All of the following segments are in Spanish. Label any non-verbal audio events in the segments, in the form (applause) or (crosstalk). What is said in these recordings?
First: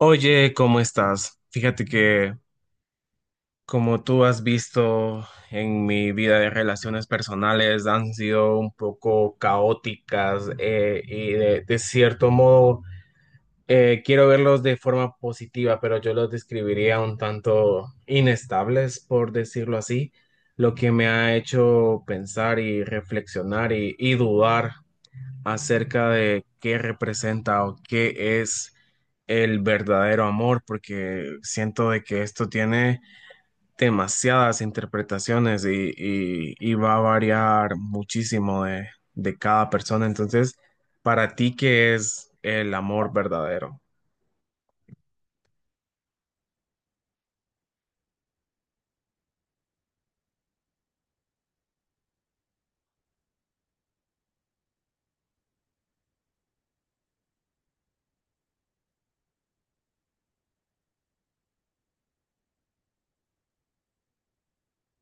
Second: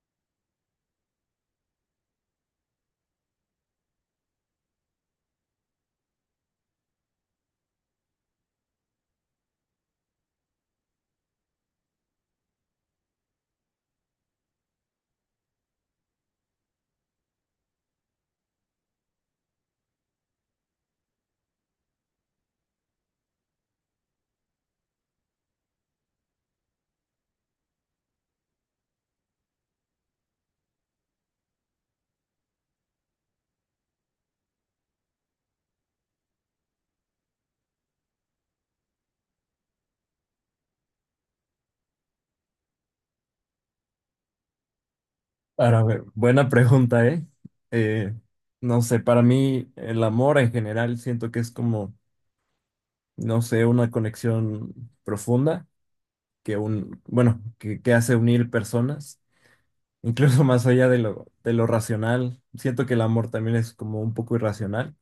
Oye, ¿cómo estás? Fíjate que como tú has visto en mi vida de relaciones personales han sido un poco caóticas, y de cierto modo, quiero verlos de forma positiva, pero yo los describiría un tanto inestables, por decirlo así, lo que me ha hecho pensar y reflexionar y dudar acerca de qué representa o qué es el verdadero amor, porque siento de que esto tiene demasiadas interpretaciones y va a variar muchísimo de cada persona. Entonces, para ti, ¿qué es el amor verdadero? Para ver, buena pregunta, ¿eh? Eh, no sé, para mí el amor en general siento que es como, no sé, una conexión profunda que un, bueno, que hace unir personas, incluso (laughs) más allá de lo racional. Siento que el amor también es como un poco irracional,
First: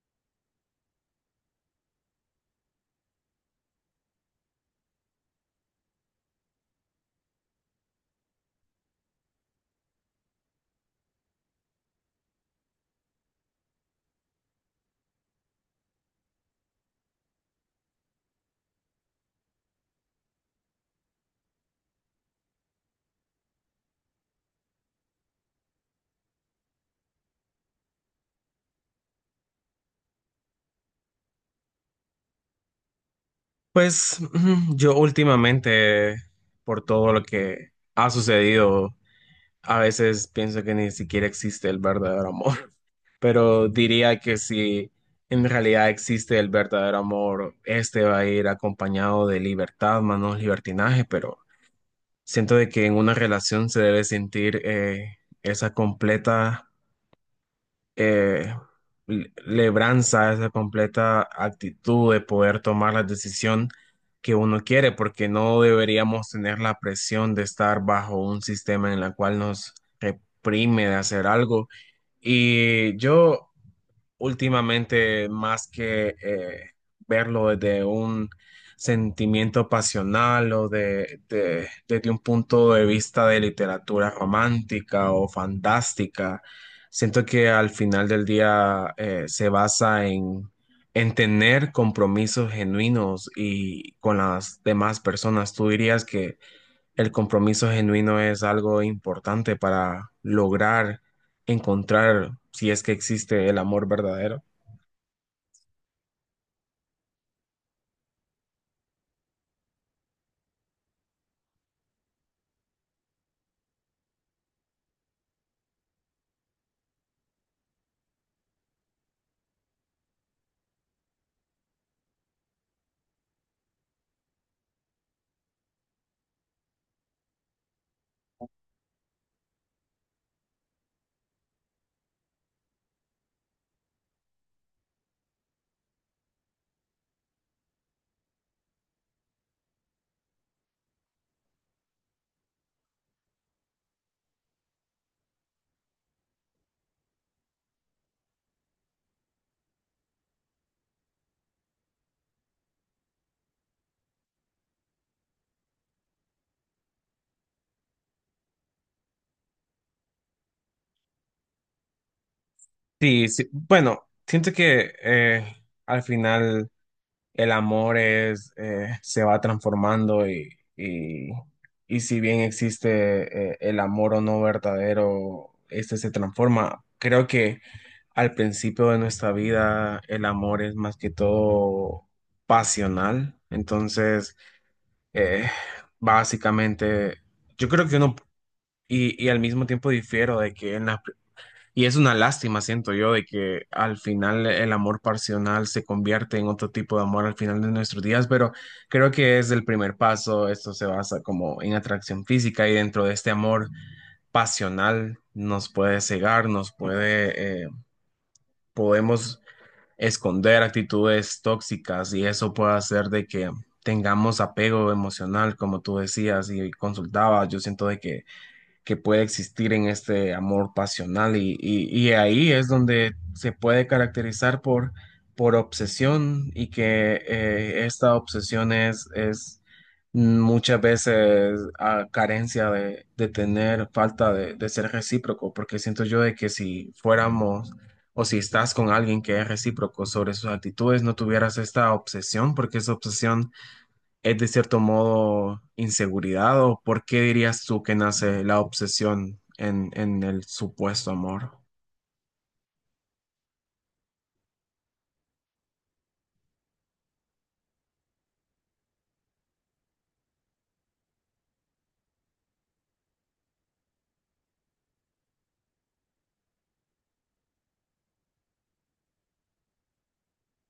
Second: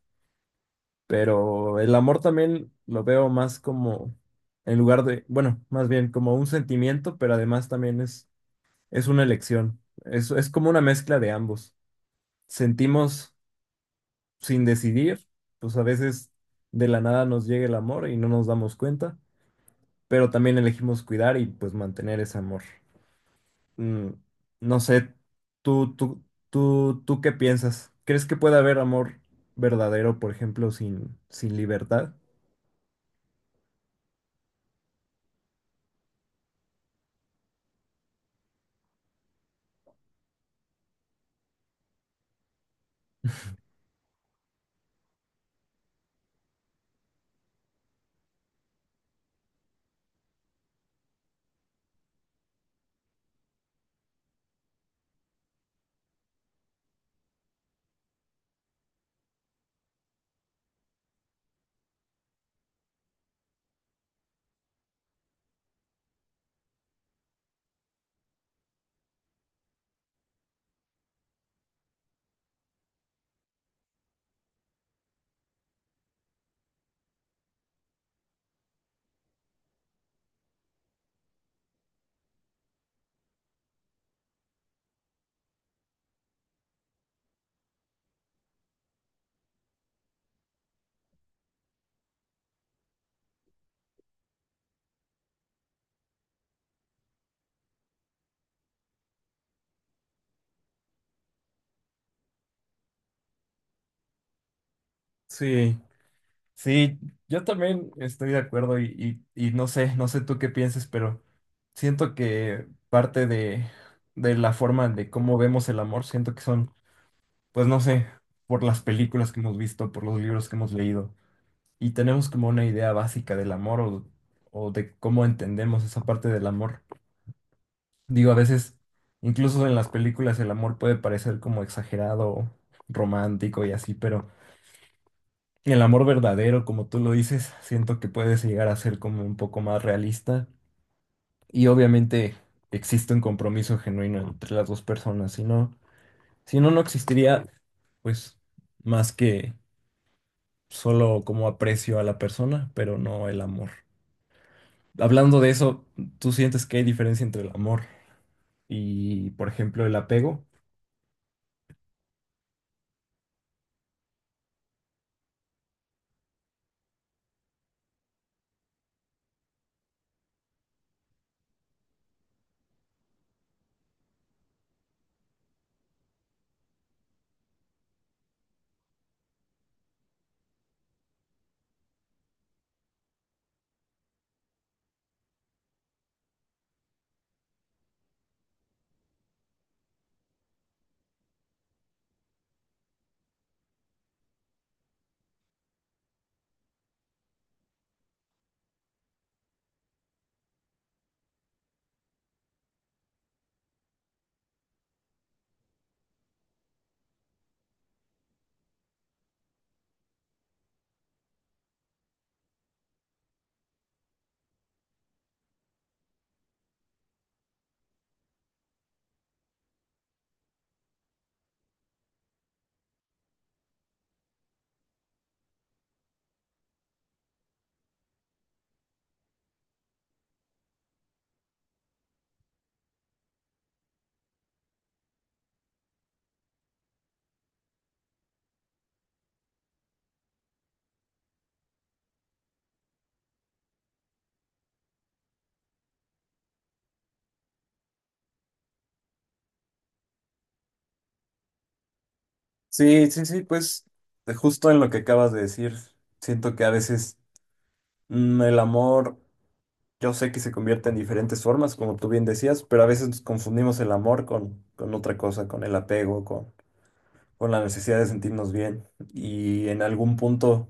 pero el amor también lo veo más como, en lugar de, bueno, más bien como un sentimiento, pero además también es una elección. Es como una mezcla de ambos sentimos sin decidir, pues a veces de la nada nos llega el amor y no nos damos cuenta, pero también elegimos cuidar y pues mantener ese amor. Mm, no sé, tú, tú, tú qué piensas? ¿Crees que puede haber amor verdadero, por ejemplo, sin libertad? Pues ujú, yo últimamente, por todo lo que ha sucedido, a veces pienso que ni siquiera existe el verdadero amor, (laughs) pero diría que si en realidad existe el verdadero amor, este va a ir acompañado de libertad, manos libertinaje, pero siento de que en una relación se debe sentir esa completa eh, lebranza, esa completa actitud de poder tomar la decisión que uno quiere, porque no deberíamos tener la presión de estar bajo un sistema en el cual nos reprime de hacer algo. Y yo últimamente más que verlo desde un sentimiento pasional o desde un punto de vista de literatura romántica o fantástica, siento que al final del día se basa en, tener compromisos genuinos y con las demás personas. ¿Tú dirías que el compromiso genuino es algo importante para lograr encontrar si es que existe el amor verdadero? Sí, sí, yo también estoy de acuerdo y no sé, no sé tú qué pienses, pero siento que parte de la forma de cómo vemos el amor, siento que son pues no sé, por las películas que hemos visto, por los libros que hemos leído, y tenemos como una idea básica del amor o de cómo entendemos esa parte del amor. Digo, a veces, incluso en las películas, el amor puede parecer como exagerado, romántico y así, pero el amor verdadero, como tú lo dices, siento que puedes llegar a ser como un poco más realista y obviamente existe un compromiso genuino entre las dos personas, si no, si no, no existiría, pues, más que solo como aprecio a la persona, pero no el amor. Hablando de eso, ¿tú sientes que hay diferencia entre el amor y, por ejemplo, el apego? Sí, sí. Bueno, siento que al final el amor es, se va transformando, y, y si bien existe el amor o no verdadero, este se transforma. Creo que al principio de nuestra vida el amor es más que todo pasional. Entonces, Eh, básicamente, yo creo que uno, y al mismo tiempo difiero de que, y es una lástima, siento yo, de que al final el amor pasional se convierte en otro tipo de amor al final de nuestros días, pero creo que es el primer paso, esto se basa como en atracción física y dentro de este amor pasional nos puede cegar, nos puede, podemos esconder actitudes tóxicas y eso puede hacer de que tengamos apego emocional, como tú decías y consultabas. Yo siento de que puede existir en este amor pasional y ahí es donde se puede caracterizar por obsesión y que esta obsesión es muchas veces a carencia de tener falta de ser recíproco, porque siento yo de que si fuéramos o si estás con alguien que es recíproco sobre sus actitudes, no tuvieras esta obsesión, porque esa obsesión es de cierto modo inseguridad, ¿o por qué dirías tú que nace la obsesión en el supuesto amor? Sí, sí, sí, pues de justo en lo que acabas de decir, siento que a veces el amor, yo sé que se convierte en diferentes formas, como tú bien decías, pero a veces nos confundimos el amor con otra cosa, con el apego, con la necesidad de sentirnos bien. Y en algún punto,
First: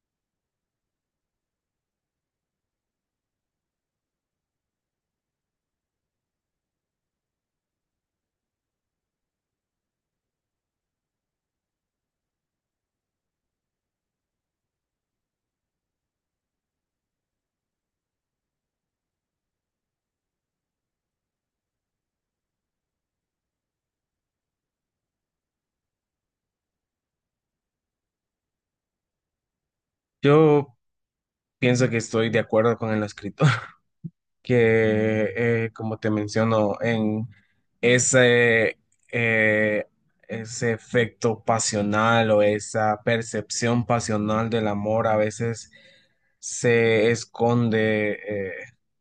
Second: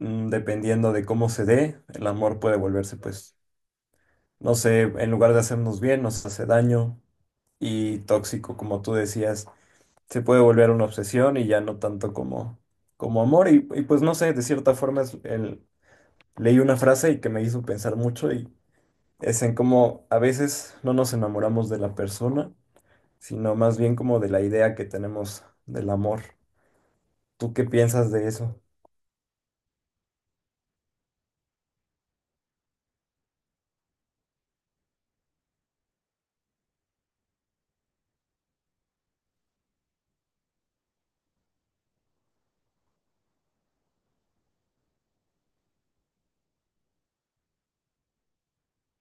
dependiendo de cómo se dé, el amor puede volverse pues no sé, en lugar de hacernos bien, nos hace daño y tóxico, como tú decías, se puede volver una obsesión y ya no tanto como, como amor. Y pues no sé, de cierta forma leí una frase y que me hizo pensar mucho y es en cómo a veces no nos enamoramos de la persona, sino más bien como de la idea que tenemos del amor. ¿Tú qué piensas de eso? Yo pienso que estoy de acuerdo con el escritor, (laughs) que como te menciono, en ese, eh, ese efecto pasional o esa percepción pasional del amor a veces se esconde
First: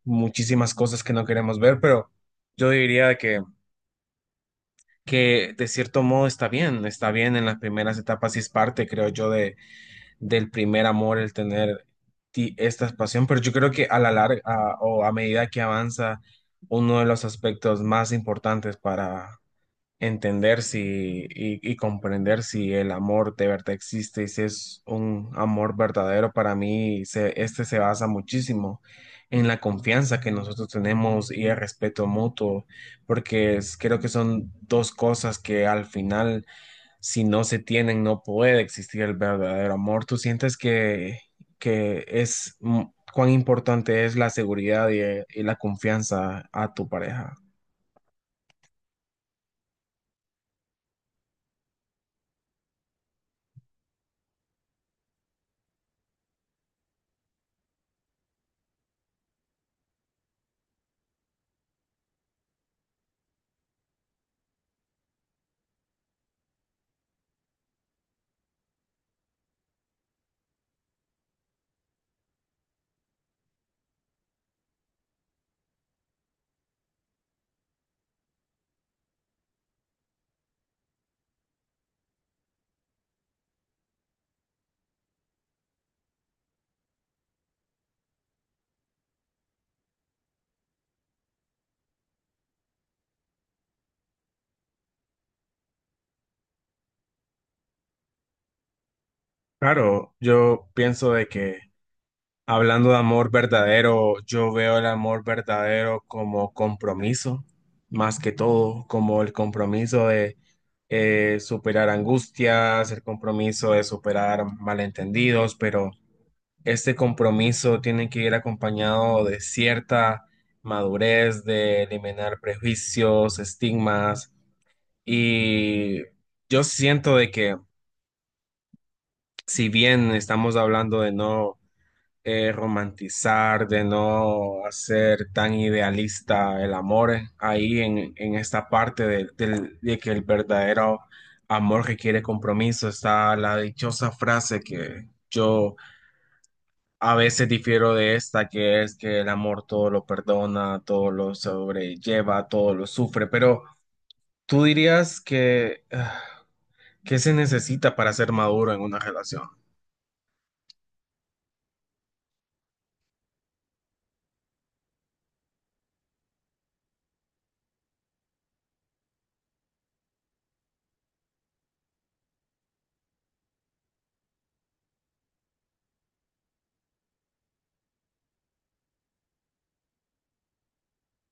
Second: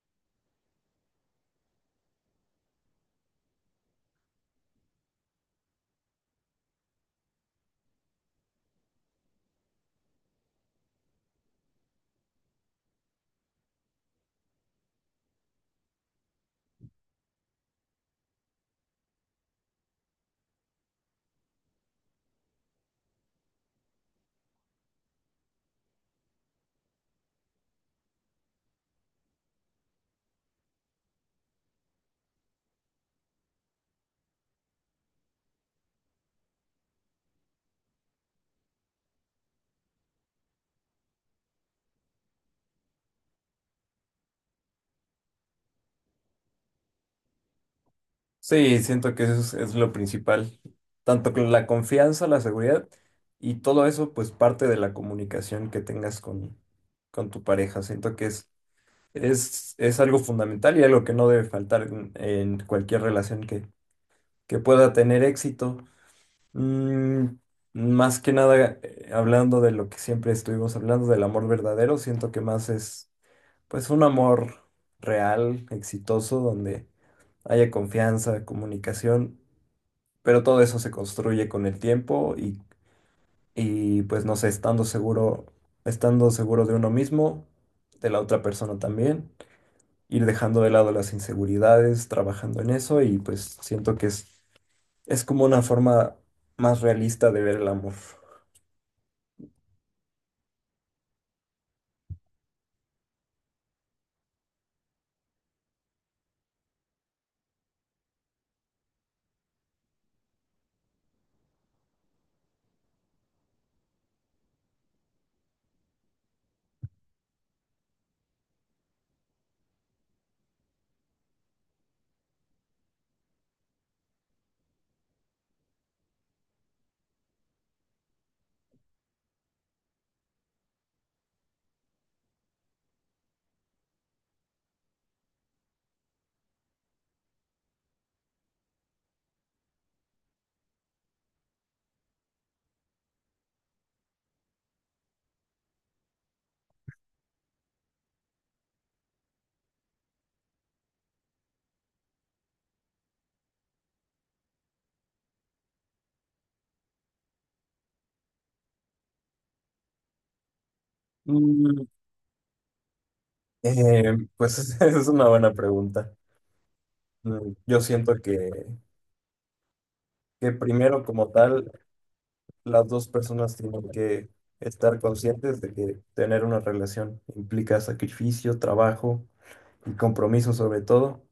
muchísimas cosas que no queremos ver, pero yo diría que de cierto modo está bien en las primeras etapas y es parte, creo yo, del primer amor el tener esta pasión, pero yo creo que a la larga o a medida que avanza, uno de los aspectos más importantes para entender si y comprender si el amor de verdad existe y si es un amor verdadero para mí, este se basa muchísimo en la confianza que nosotros tenemos y el respeto mutuo, porque creo que son dos cosas que al final, si no se tienen, no puede existir el verdadero amor. ¿Tú sientes que es, cuán importante es la seguridad y la confianza a tu pareja? Sí, siento que eso es lo principal, tanto con la confianza, la seguridad y todo eso, pues parte de la comunicación que tengas con tu pareja. Siento que es, es algo fundamental y algo que no debe faltar en cualquier relación que pueda tener éxito. Mm, más que nada, hablando de lo que siempre estuvimos hablando, del amor verdadero, siento que más es pues un amor real, exitoso, donde haya confianza, comunicación, pero todo eso se construye con el tiempo y pues no sé, estando seguro de uno mismo, de la otra persona también, ir dejando de lado las inseguridades, trabajando en eso y pues siento que es como una forma más realista de ver el amor. Claro, yo pienso de que hablando de amor verdadero, yo veo el amor verdadero como compromiso, más que todo, como el compromiso de superar angustias, el compromiso de superar malentendidos, pero este compromiso tiene que ir acompañado de cierta madurez, de eliminar prejuicios, estigmas, y yo siento de que si bien estamos hablando de no romantizar, de no hacer tan idealista el amor, ahí en esta parte de que el verdadero amor requiere compromiso, está la dichosa frase que yo a veces difiero de esta, que es que el amor todo lo perdona, todo lo sobrelleva, todo lo sufre, pero tú dirías que, ah, ¿qué se necesita para ser maduro en una relación? Mm, pues (laughs) es una buena pregunta. Mm, yo siento que primero como tal las dos personas tienen que estar conscientes de que tener una relación implica sacrificio, trabajo y compromiso sobre todo,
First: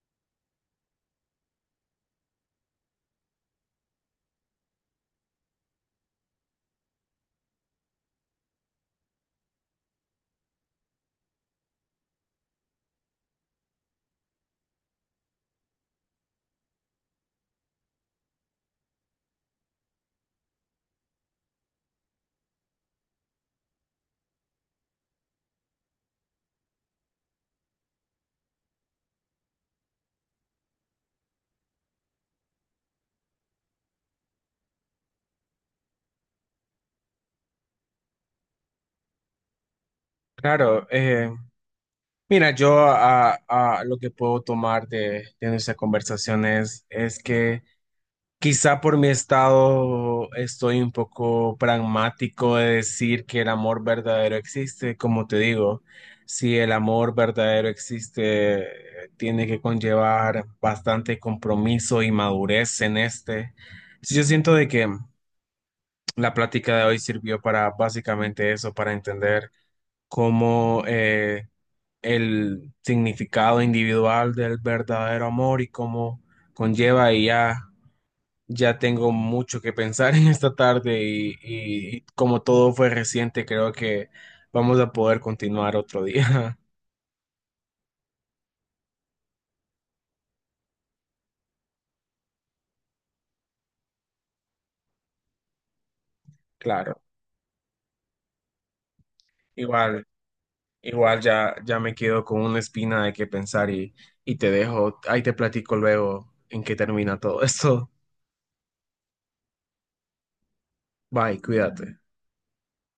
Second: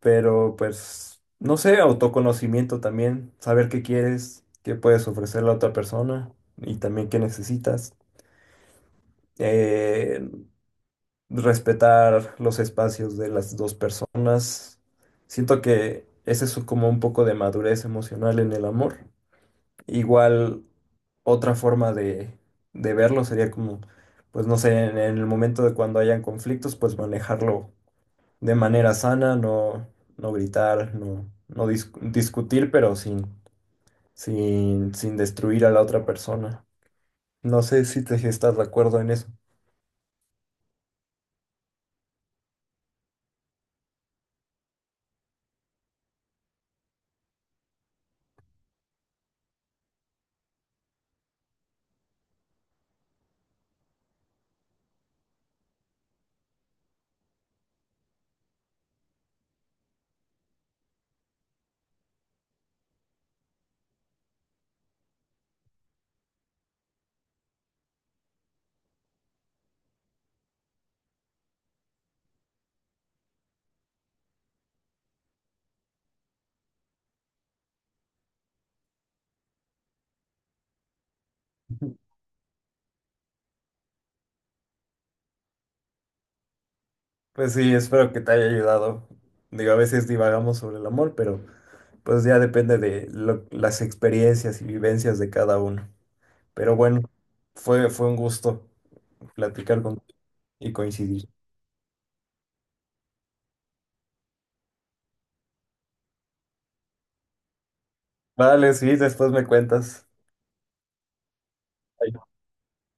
pero pues, no sé, autoconocimiento también, saber qué quieres, qué puedes ofrecer a la otra persona y también qué necesitas. Eh, Respetar los espacios de las dos personas. Siento que ese es como un poco de madurez emocional en el amor. Igual otra forma de verlo sería como, pues no sé, en el momento de cuando hayan conflictos, pues manejarlo de manera sana, no, no gritar, no, discutir, pero sin, sin destruir a la otra persona. No sé si te si estás de acuerdo en eso. Claro, mira, yo lo que puedo tomar de nuestra conversación es que quizá por mi estado estoy un poco pragmático de decir que el amor verdadero existe. Como te digo, si el amor verdadero existe, tiene que conllevar bastante compromiso y madurez en este. Sí, yo siento de que la plática de hoy sirvió para básicamente eso, para entender como el significado individual del verdadero amor y cómo conlleva y ya, ya tengo mucho que pensar (laughs) en esta tarde y como todo fue reciente, creo que vamos a poder continuar otro día. (laughs) Pues sí, espero que te haya ayudado. Digo, a veces divagamos sobre el amor, pero pues ya depende de las experiencias y vivencias de cada uno. Pero Claro, bueno, fue, fue un gusto platicar con igual, y igual coincidir. ya, ya me quedo con una espina de qué pensar y te dejo, ahí te platico luego en qué termina todo esto. Vale, sí, después me cuentas. Bye, cuídate.